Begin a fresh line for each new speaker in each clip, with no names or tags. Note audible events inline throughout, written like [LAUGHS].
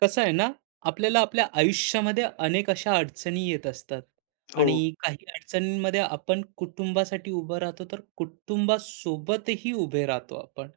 कसं आहे ना, आपल्याला आपल्या आयुष्यामध्ये अनेक अशा अडचणी येत असतात
हो,
आणि काही अडचणींमध्ये आपण कुटुंबासाठी उभं राहतो, तर कुटुंबासोबतही उभे राहतो आपण.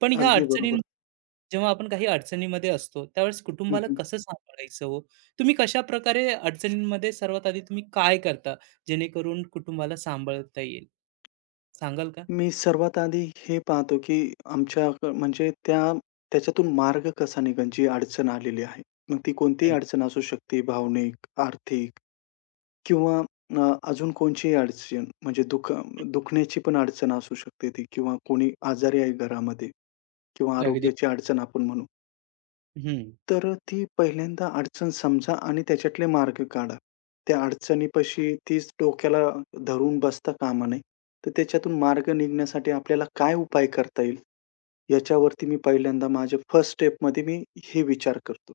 पण ह्या
अगदी
अडचणीं
बरोबर.
जेव्हा आपण काही अडचणीमध्ये असतो, त्यावेळेस
हं,
कुटुंबाला
हं.
कसं सांभाळायचं हो? तुम्ही कशाप्रकारे अडचणींमध्ये सर्वात आधी तुम्ही काय करता, जेणेकरून कुटुंबाला सांभाळता येईल? सांगाल का?
मी सर्वात आधी हे पाहतो, की आमच्या क- म्हणजे त्याच्यातून मार्ग कसा निघेल, जी अडचण आलेली आहे. मग ती कोणतीही
हं,
अडचण असू शकते, भावनिक, आर्थिक किंवा अ, अजून कोणचीही अडचण म्हणजे दुखण्याची पण अडचण असू शकते ती किंवा कोणी आजारी आहे घरामध्ये किंवा
अगदी
आरोग्याची अडचण आपण म्हणू.
हं,
तर ती पहिल्यांदा अडचण समजा आणि त्याच्यातले मार्ग काढा. त्या अडचणीपाशी तीच डोक्याला धरून बसता कामा नये. तर त्याच्यातून मार्ग निघण्यासाठी आपल्याला काय उपाय करता येईल, याच्यावरती मी पहिल्यांदा माझ्या फर्स्ट स्टेपमध्ये मी हे विचार करतो.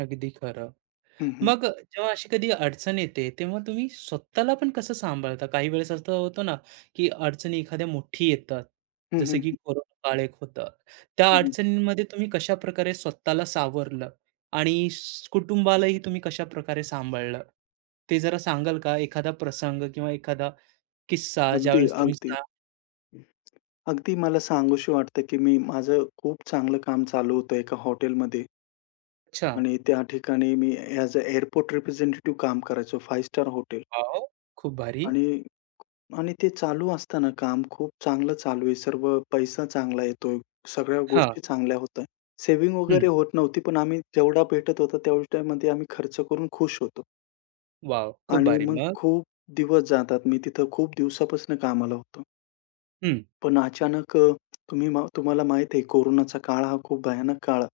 अगदी खरं.
हं, हं.
मग जेव्हा अशी कधी अडचण येते, तेव्हा तुम्ही स्वतःला पण कसं सांभाळता? काही वेळेस असं होतं ना, की अडचणी एखाद्या मोठी येतात,
हं,
जसे
हं.
की कोरोना काळ एक होतं. त्या
हं, हं.
अडचणींमध्ये तुम्ही कशाप्रकारे स्वतःला सावरलं आणि स कुटुंबालाही तुम्ही कशाप्रकारे सांभाळलं? ते जरा सांगाल का? एखादा प्रसंग किंवा एखादा किस्सा
अगदी,
ज्यावेळेस तुम्ही
अगदी.
सा
अगदी मला सांगूशी वाटतं, की मी माझं खूप चांगलं काम चालू होतं एका हॉटेलमध्ये
अच्छा.
आणि त्या ठिकाणी मी ॲज अ एअरपोर्ट रिप्रेझेंटेटिव्ह काम करायचो, फाइव्ह स्टार हॉटेल
वॉव! खूप भारी.
आणि आणि ते चालू असताना काम खूप चांगलं चालू आहे. सर्व पैसा चांगला येतोय. सगळ्या
हां.
गोष्टी चांगल्या होताय. सेव्हिंग वगैरे
हं.
होत नव्हती, पण आम्ही जेवढा भेटत होता तेवढ्यामध्ये आम्ही खर्च करून खुश होतो.
वॉव! खूप
आणि
भारी.
मग
मग?
खूप दिवस जातात. मी तिथं खूप दिवसापासून कामाला होतो.
हं.
पण अचानक तुम्ही मा तुम्हाला माहीत आहे कोरोनाचा काळ हा खूप भयानक काळ,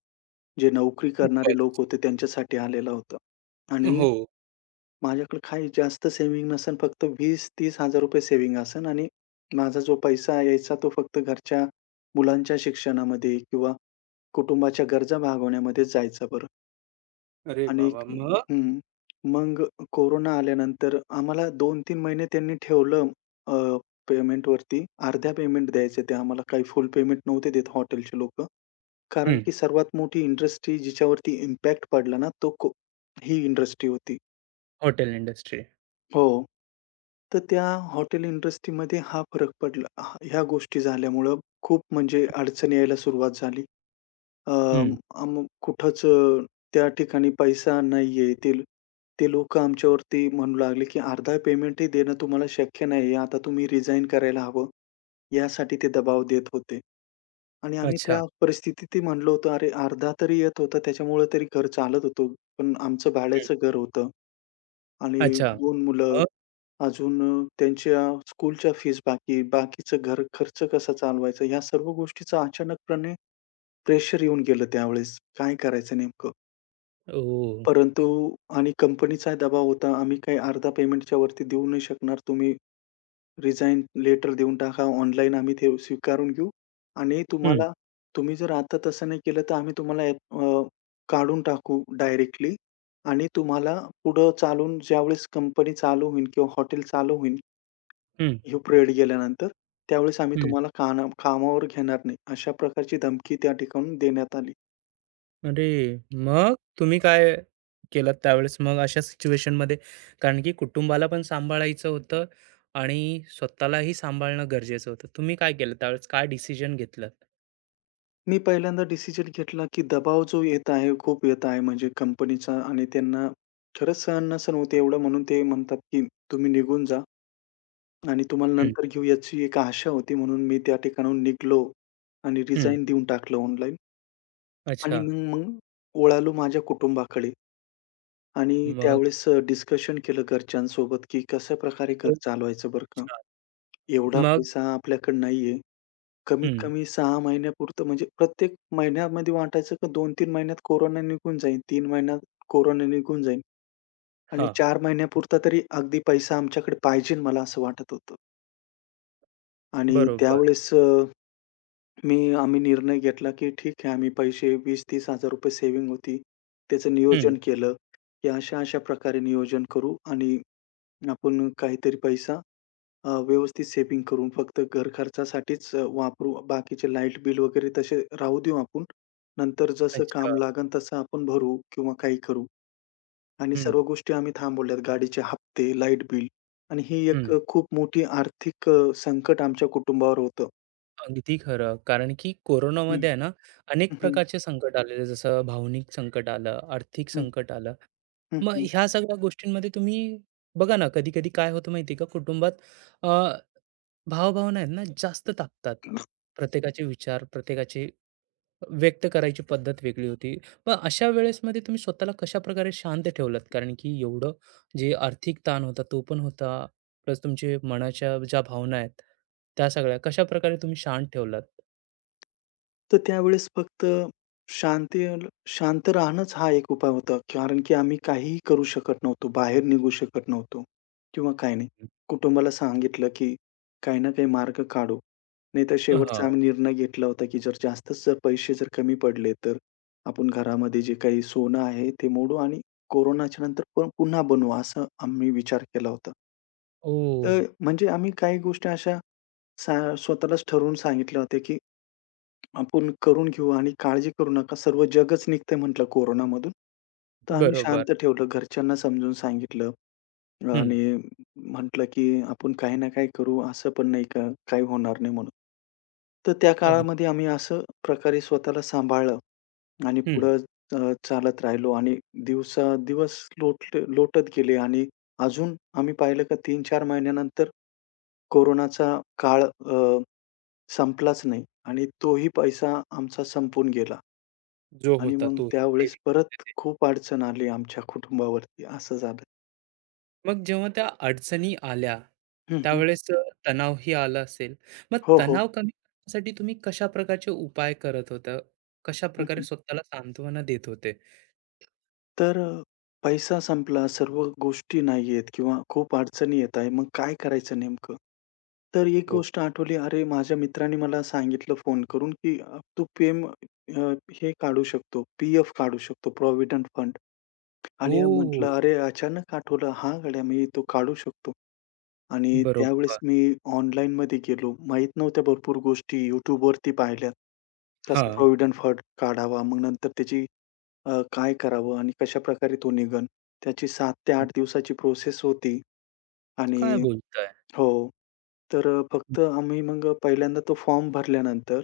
जे नोकरी करणारे लोक
खूपच.
होते त्यांच्यासाठी आलेला होता. आणि
हो.
माझ्याकडे काही जास्त सेव्हिंग नसेल. फक्त 20-30,000 रुपये सेव्हिंग असेल आणि माझा जो पैसा यायचा तो फक्त घरच्या मुलांच्या शिक्षणामध्ये किंवा कुटुंबाच्या गरजा भागवण्यामध्येच जायचा बरं.
अरे
आणि
बाबा! मग?
हं. मग कोरोना आल्यानंतर आम्हाला 2-3 महिने त्यांनी ठेवलं अ, पेमेंटवरती. अर्ध्या पेमेंट द्यायचे ते आम्हाला. काही फुल पेमेंट नव्हते देत हॉटेलचे लोकं. कारण
हं.
की सर्वात मोठी इंडस्ट्री जिच्यावरती इम्पॅक्ट पडला ना, तो ही इंडस्ट्री होती.
Hotel industry.
हो. तर त्या हॉटेल इंडस्ट्रीमध्ये हा फरक पडला. हा ह्या गोष्टी झाल्यामुळं खूप म्हणजे अडचण यायला सुरुवात झाली. अ,
हं.
मग कुठंच त्या ठिकाणी पैसा नाहीये. ते ते लोकं आमच्यावरती म्हणू लागले, की अर्धा पेमेंटही देणं तुम्हाला शक्य नाहीये. आता तुम्ही रिझाइन करायला हवं, यासाठी ते दबाव देत होते. आणि आम्ही त्या
अच्छा.
परिस्थितीतही म्हणलो होतो, "अरे अर्धा तरी येत होता, त्याच्यामुळे तरी घर चालत होतं. पण आमचं
हं.
भाड्याचं घर होतं. आणि
अच्छा.
2 मुलं,
मग?
अजून त्यांच्या स्कूलच्या फीज बाकी, बाकीचं घर खर्च कसा चालवायचा, ह्या सर्व गोष्टीचं अचानकपणे प्रेशर येऊन गेलं त्यावेळेस. काय करायचं नेमकं?
ओह!
परंतु आणि कंपनीचा दबाव होता, आम्ही काही अर्धा पेमेंटच्या वरती देऊ नाही शकणार, तुम्ही रिझाइन लेटर देऊन टाका. ऑनलाईन आम्ही ते स्वीकारून घेऊ आणि
हं,
तुम्हाला तुम्ही जर आता तसं नाही केलं, तर आम्ही तुम्हाला काढून टाकू डायरेक्टली आणि तुम्हाला पुढं चालून ज्यावेळेस कंपनी चालू होईल किंवा हॉटेल चालू होईल,
हं,
हे पिरियड गेल्यानंतर, त्यावेळेस आम्ही
हं.
तुम्हाला कामावर घेणार नाही. अशा प्रकारची धमकी त्या ठिकाणून देण्यात आली.
अरे! मग तुम्ही काय केलत त्यावेळेस मग अशा सिच्युएशनमध्ये? कारण की कुटुंबाला पण सांभाळायचं होतं आणि स्वतःलाही सांभाळणं गरजेचं होतं. तुम्ही काय केलं त्यावेळेस? काय डिसिजन घेतलंत?
मी पहिल्यांदा डिसिजन घेतला, की दबाव जो येत आहे, खूप येत आहे म्हणजे कंपनीचा आणि त्यांना खरंच सहन नसेल होत एवढं म्हणून ते म्हणतात, की तुम्ही निघून जा. आणि तुम्हाला
हं,
नंतर घेऊ याची एक आशा होती म्हणून मी त्या ठिकाणाहून निघालो आणि
हं.
रिझाइन देऊन टाकलं ऑनलाईन आणि
अच्छा.
मग मग वळालो माझ्या कुटुंबाकडे आणि
मग
त्यावेळेस डिस्कशन केलं घरच्यांसोबत, की कशाप्रकारे घर
तो
चालवायचं
खूप
बरं का?
छान.
एवढा
मग
पैसा आपल्याकडे नाहीये. कमीत
हं.
कमी 6 महिन्यापुरतं म्हणजे प्रत्येक महिन्यामध्ये वाटायचं की 2-3 महिन्यात कोरोना निघून जाईल, 3 महिन्यात कोरोना निघून जाईल आणि
हां.
4 महिन्यापुरता तरी अगदी पैसा आमच्याकडे पाहिजे मला असं वाटत होतं. आणि
बरोबर.
त्यावेळेस आम्ही निर्णय घेतला, की ठीक आहे आम्ही पैसे ₹20,000-30,000 सेव्हिंग होती. त्याचं
हं.
नियोजन केलं, की अशा-अशा प्रकारे नियोजन करू आणि आपण काहीतरी पैसा व्यवस्थित सेव्हिंग करून फक्त घर खर्चासाठीच वापरू. बाकीचे लाईट बिल वगैरे तसे राहू देऊ आपण. नंतर जसं
अच्छा.
काम लागेल तसं आपण भरू किंवा काही करू आणि
हं,
सर्व गोष्टी आम्ही थांबवल्यात. गाडीचे हप्ते, लाईट बिल आणि ही एक
हं.
खूप मोठी आर्थिक संकट आमच्या कुटुंबावर होतं.
अगदी खरं. कारण की कोरोनामध्ये आहे ना, अनेक
हं, हं.
प्रकारचे संकट आलेले, जसं भावनिक संकट आलं, आर्थिक
हं.
संकट आलं
हं,
मग
हं.
ह्या सगळ्या गोष्टींमध्ये तुम्ही बघा ना, कधी-कधी काय होतं माहिती आहे का, कुटुंबात अ, भावभावना आहेत ना, जास्त तापतात. प्रत्येकाचे विचार, प्रत्येकाचे व्यक्त करायची पद्धत वेगळी होती. मग अशा वेळेसमध्ये तुम्ही स्वतःला कशा प्रकारे शांत ठेवलात? कारण की एवढं जे आर्थिक ताण होता, तो पण होता. प्लस तुमचे मनाच्या ज्या भावना आहेत, त्या सगळ्या कशाप्रकारे तुम्ही शांत ठेवलात?
तर त्यावेळेस फक्त शांती शांत राहणंच हा एक उपाय होता. कारण की आम्ही काहीही करू शकत नव्हतो. बाहेर निघू शकत नव्हतो किंवा काही नाही.
हं.
कुटुंबाला सांगितलं, की काही ना काही मार्ग काढू. नाहीतर शेवटचा
हां.
आम्ही निर्णय घेतला होता, की जर जास्तच जर पैसे जर कमी पडले, तर आपण घरामध्ये जे काही सोनं आहे ते मोडू आणि कोरोनाच्या नंतर पण पुन्हा बनवू असं आम्ही विचार केला होता. तर म्हणजे आम्ही काही गोष्टी अशा स्वतःलाच ठरवून सांगितल्या होत्या, की आपण करून घेऊ आणि काळजी करू नका. सर्व जगच निघतंय म्हटलं कोरोनामधून. तर आम्ही
बरोबर.
शांत ठेवलं. घरच्यांना समजून सांगितलं
हं.
आणि म्हटलं, की आपण काही ना काही करू. असं पण नाही का काही होणार नाही म्हणून. तर त्या
अगदी.
काळामध्ये आम्ही असं प्रकारे स्वतःला सांभाळलं आणि
हं.
पुढं चालत राहिलो आणि दिवसादिवस लोटत गेले आणि अजून आम्ही पाहिलं का 3-4 महिन्यानंतर कोरोनाचा काळ संपलाच नाही आणि तोही पैसा आमचा संपून गेला.
जो
आणि
होता
मग
तोही
त्यावेळेस
सेविंग.
परत खूप अडचण आली आमच्या कुटुंबावरती असं झालं.
मग जेव्हा त्या अडचणी आल्या,
हं, हं.
त्यावेळेस तणावही आला असेल. मग
हो, हो.
तणाव कमी करण्यासाठी तुम्ही कशा प्रकारचे उपाय करत होता?
हं,
कशाप्रकारे
हं.
स्वतःला सांत्वना देत होते?
तर पैसा संपला, सर्व गोष्टी नाहीयेत किंवा खूप अडचणी येत आहे. मग काय करायचं नेमकं? तर एक
हो.
गोष्ट आठवली, अरे माझ्या मित्राने मला सांगितलं फोन करून, की "तू अ, हे काढू शकतो, पी-एफ काढू शकतो, प्रॉव्हिडंट फंड." आणि
ओह!
म्हटलं, "अरे, अचानक आठवलं, हां, गड्या मी तो काढू शकतो." आणि त्यावेळेस
बरोबर.
मी ऑनलाईनमध्ये गेलो. माहीत नव्हत्या भरपूर गोष्टी YouTubeवरती पाहिल्या. कसा
हां.
प्रॉव्हिडंट फंड काढावा, मग नंतर त्याची काय करावं आणि कशाप्रकारे तो निघेल. त्याची 7 ते 8 दिवसाची प्रोसेस होती
काय
आणि
बोलताय?
हो, तर फक्त आम्ही मग पहिल्यांदा तो फॉर्म भरल्यानंतर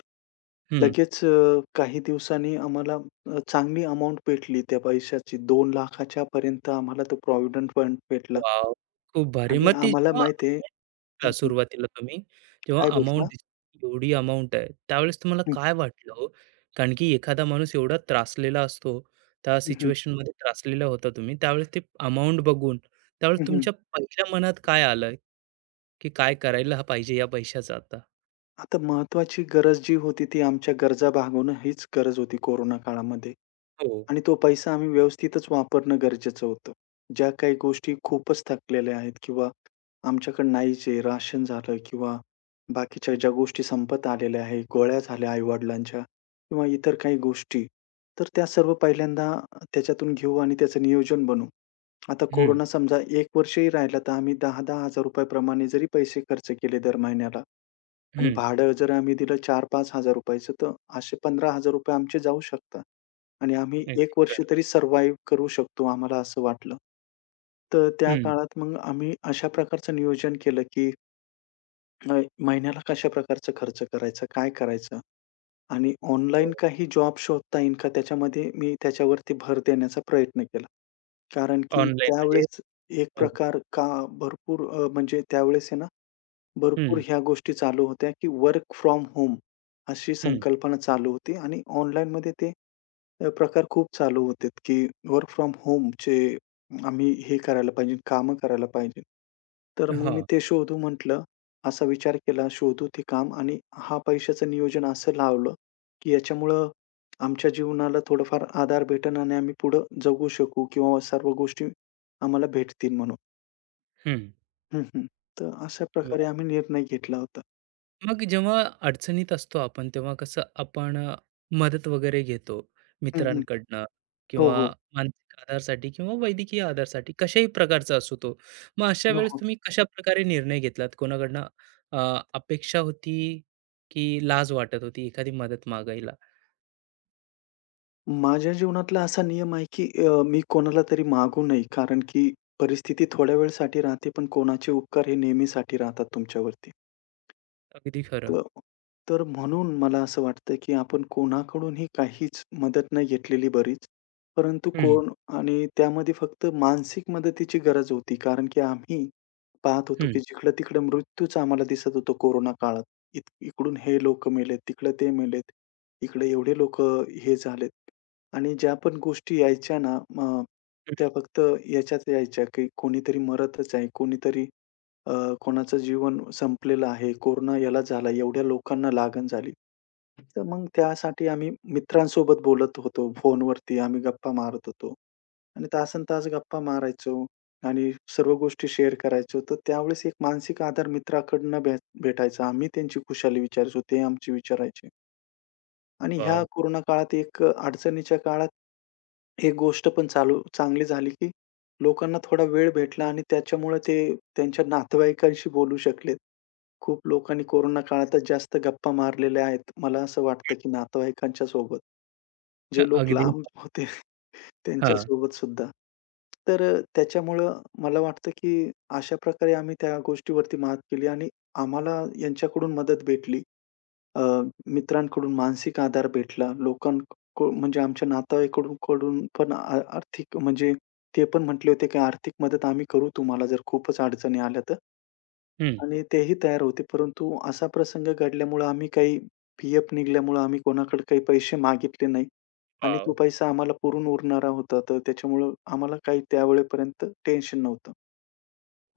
हं.
लगेच काही दिवसांनी आम्हाला चांगली अमाउंट भेटली त्या पैशाची. 2,00,000च्या पर्यंत आम्हाला तो प्रॉव्हिडंट फंड भेटला
वाव खूप भारी.
आणि
मग ती
आम्हाला
जेव्हा
माहिती आहे
का
हं, हं.
सुरुवातीला तुम्ही तेव्हा
काय
अमाउंट
बोलता?
दिसली, एवढी अमाउंट आहे. त्यावेळेस तुम्हाला
हं,
काय वाटलं हो? कारण की एखादा माणूस एवढा त्रासलेला असतो, त्या
हं, हं,
सिच्युएशनमध्ये त्रासलेला होता तुम्ही. त्यावेळेस ते अमाउंट बघून, त्यावेळेस
हं,
तुमच्या पहिल्या मनात काय आलं? की काय करायला हा पाहिजे या पैशाचा आता?
आता महत्त्वाची गरज जी होती ती आमच्या गरजा भागवणं हीच गरज होती कोरोना काळामध्ये.
हो.
आणि तो पैसा आम्ही व्यवस्थितच वापरणं गरजेचं होतं. ज्या काही गोष्टी खूपच थकलेल्या आहेत किंवा आमच्याकडे नाहीच आहे, राशन झालं किंवा बाकीच्या ज्या गोष्टी संपत आलेल्या आहेत, गोळ्या झाल्या आई किंवा इतर काही गोष्टी, तर त्या सर्व पहिल्यांदा त्याच्यातून घेऊ आणि त्याचं नियोजन बनवू. आता
हं, हं,
कोरोना समजा 1 वर्षही राहिला, तर आम्ही ₹10,000-10,000 प्रमाणे जरी पैसे खर्च केले दर महिन्याला, आणि भाडं जर आम्ही दिलं ₹4,000-5,000 चं तर असे ₹15,000 आमचे जाऊ शकतात आणि आम्ही
अगदी
1 वर्ष
खरं.
तरी सर्व्हायव्ह करू शकतो, आम्हाला असं वाटलं. तर त्या
हं.
काळात मग आम्ही अशा प्रकारचं नियोजन केलं, की अ, महिन्याला कशा प्रकारचा खर्च करायचा, काय करायचं आणि ऑनलाईन
हो.
काही जॉब शोधता येईल का, त्याच्यामध्ये मी त्याच्यावरती भर देण्याचा प्रयत्न केला. कारण की
ऑनलाईन म्हणजे
त्यावेळेस एक
हो.
प्रकार का भरपूर म्हणजे त्यावेळेस आहे ना भरपूर
हं,
ह्या गोष्टी चालू होत्या, की वर्क फ्रॉम होम अशी
हं.
संकल्पना चालू होती आणि ऑनलाईनमध्ये ते प्रकार खूप चालू होते, की वर्क फ्रॉम होम चे आम्ही हे करायला पाहिजे, कामं करायला पाहिजे. तर मग मी
हां.
ते शोधू म्हटलं. असा विचार केला, शोधू ते काम आणि हा पैशाचं नियोजन असं लावलं, की याच्यामुळं आमच्या जीवनाला थोडंफार आधार भेटेल आणि आम्ही पुढं जगू शकू किंवा सर्व गोष्टी आम्हाला भेटतील म्हणून.
हं.
हं, हं. तर अशा प्रकारे
वाह!
आम्ही निर्णय घेतला होता.
मग जेव्हा अडचणीत असतो आपण तेव्हा कसं आपण मदत वगैरे घेतो मित्रांकडनं
हो,
किंवा
हो.
मानसिक आधारसाठी किंवा वैद्यकीय आधारसाठी कशाही प्रकारचा असो तो मग अशा
हो,
वेळेस
हो.
तुम्ही कशा प्रकारे निर्णय घेतलात कोणाकडनं अ, अपेक्षा होती की लाज वाटत होती एखादी मदत मागायला
माझ्या जीवनातला असा नियम आहे, की मी कोणाला तरी मागू नये. कारण की परिस्थिती थोड्या वेळसाठी राहते, पण कोणाचे उपकार हे नेहमीसाठी राहतात तुमच्यावरती.
अगदी खरं
तर तर म्हणून मला असं वाटतं, की आपण कोणाकडूनही काहीच मदत नाही घेतलेली बरीच. परंतु
हम्म
कोण आणि त्यामध्ये फक्त मानसिक मदतीची गरज होती. कारण की आम्ही पाहत होतो,
हम्म
की जिकडं-तिकडं मृत्यूच आम्हाला दिसत होतो कोरोना काळात. इकडून हे लोक मेलेत, तिकडं ते मेलेत. इकडे एवढे लोकं हे झालेत आणि ज्या पण गोष्टी यायच्या ना, मग त्या फक्त याच्यात यायच्या, की कोणीतरी मरतच आहे, कोणीतरी अ, कोणाचं जीवन संपलेलं आहे, कोरोना याला झाला, एवढ्या लोकांना लागण झाली. तर मग त्यासाठी आम्ही मित्रांसोबत बोलत होतो फोनवरती, आम्ही गप्पा मारत होतो आणि तासनतास गप्पा मारायचो आणि सर्व गोष्टी शेअर करायचो. तर त्यावेळेस एक मानसिक आधार मित्राकडनं भेटायचा. आम्ही त्यांची खुशाली विचारायचो, ते आमची विचारायचे आणि ह्या
वाव
कोरोना काळात एक अडचणीच्या काळात एक गोष्ट पण चालू चांगली झाली, की लोकांना थोडा वेळ भेटला आणि त्याच्यामुळे ते त्यांच्या नातेवाईकांशी बोलू शकलेत. खूप लोकांनी कोरोना काळातच जास्त गप्पा मारलेल्या आहेत. मला असं वाटतं, की नातेवाईकांच्या सोबत. जे
[LAUGHS]
लोक
अगदी
लांब होते
हा
त्यांच्या सोबत सुद्धा. तर त्याच्यामुळं मला वाटतं, की अशा प्रकारे आम्ही त्या गोष्टीवरती मात केली आणि आम्हाला यांच्याकडून मदत भेटली. अ, मित्रांकडून मानसिक आधार भेटला. लोकांक म्हणजे आमच्या नातेवाईकडून कडून पण आर्थिक म्हणजे ते पण म्हटले होते, की "आर्थिक मदत आम्ही करू तुम्हाला जर खूपच अडचणी आल्या तर."
हम्म
आणि तेही तयार होते. परंतु असा प्रसंग घडल्यामुळं आम्ही काही पी-एफ निघाल्यामुळं आम्ही कोणाकडे काही पैसे मागितले नाही आणि तो
वाव
पैसा आम्हाला पुरून उरणारा होता. तर त्याच्यामुळं आम्हाला काही त्यावेळेपर्यंत टेन्शन नव्हतं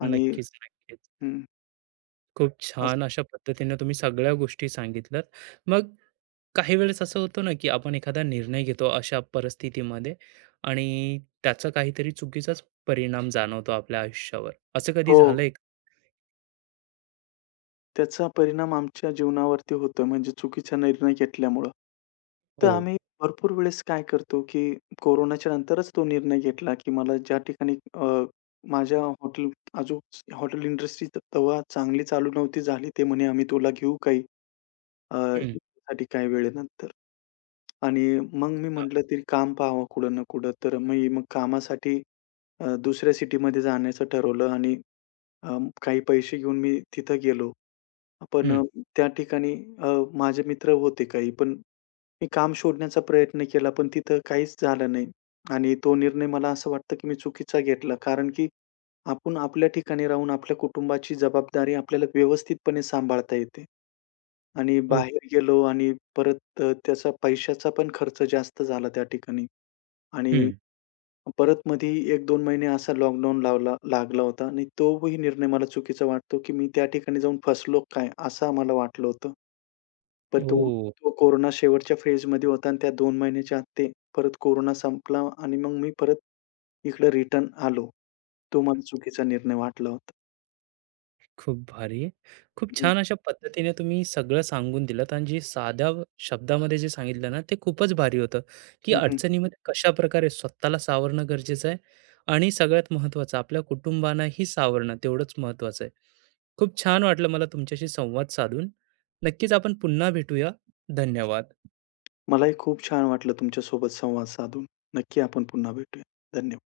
आणि
नक्कीच नक्कीच
हं,
खूप छान
असं.
अशा पद्धतीने तुम्ही सगळ्या गोष्टी सांगितल्यात मग काही वेळेस असं होतं ना, की आपण एखादा निर्णय घेतो अशा परिस्थितीमध्ये आणि त्याचा काहीतरी चुकीचाच परिणाम जाणवतो आपल्या आयुष्यावर. असं कधी
हो.
झालंय का?
त्याचा परिणाम आमच्या जीवनावरती होतो म्हणजे चुकीचा निर्णय घेतल्यामुळं. तर
हो.
आम्ही भरपूर वेळेस काय करतो, की कोरोनाच्या नंतरच तो निर्णय घेतला, की मला ज्या ठिकाणी माझ्या हॉटेल अजून हॉटेल इंडस्ट्री तर तेव्हा चांगली चालू नव्हती झाली. ते म्हणे, "आम्ही तुला घेऊ काही अ,
हं.
साठी काही वेळेनंतर." आणि मग मी
हां.
म्हटलं, "तरी काम पाहावं कुठं ना कुठं." तर मी मग कामासाठी दुसऱ्या सिटीमध्ये जाण्याचं ठरवलं आणि अ, काही पैसे घेऊन मी तिथं गेलो. पण
हं.
त्या ठिकाणी अ, माझे मित्र होते काही, पण मी काम शोधण्याचा प्रयत्न केला, पण तिथं काहीच झालं नाही. आणि तो निर्णय मला असं वाटतं, की मी चुकीचा घेतला. कारण की आपण आपल्या ठिकाणी राहून आपल्या कुटुंबाची जबाबदारी आपल्याला व्यवस्थितपणे सांभाळता येते. आणि
ओ.
बाहेर गेलो आणि परत त्याचा पैशाचा पण खर्च जास्त झाला त्या ठिकाणी. आणि
हं.
परत मधी 1-2 महिने असा लॉकडाऊन लावला लागला होता आणि तोही निर्णय मला चुकीचा वाटतो, की मी त्या ठिकाणी जाऊन फसलो काय, असं मला वाटलं होतं. पण तो
ओह!
तो कोरोना शेवटच्या फेजमध्ये होता आणि त्या 2 महिन्याच्या आत ते परत कोरोना संपला आणि मग मी परत इकडे रिटर्न आलो. तो मला चुकीचा निर्णय वाटला होता.
खूप भारी. खूप
हं,
छान अशा पद्धतीने तुम्ही सगळं सांगून दिलंत आणि जे साध्या व- शब्दामध्ये जे सांगितलं ना, ते खूपच भारी होतं, की
हं, हं.
अडचणीमध्ये कशाप्रकारे स्वतःला सावरणं गरजेचं आहे आणि सगळ्यात महत्त्वाचं आपल्या कुटुंबांनाही सावरणं तेवढंच महत्त्वाचं आहे. खूप छान वाटलं मला तुमच्याशी संवाद साधून. नक्कीच आपण पुन्हा भेटूया. धन्यवाद.
मलाही खूप छान वाटलं तुमच्यासोबत संवाद साधून. नक्की आपण पुन्हा भेटूया. धन्यवाद.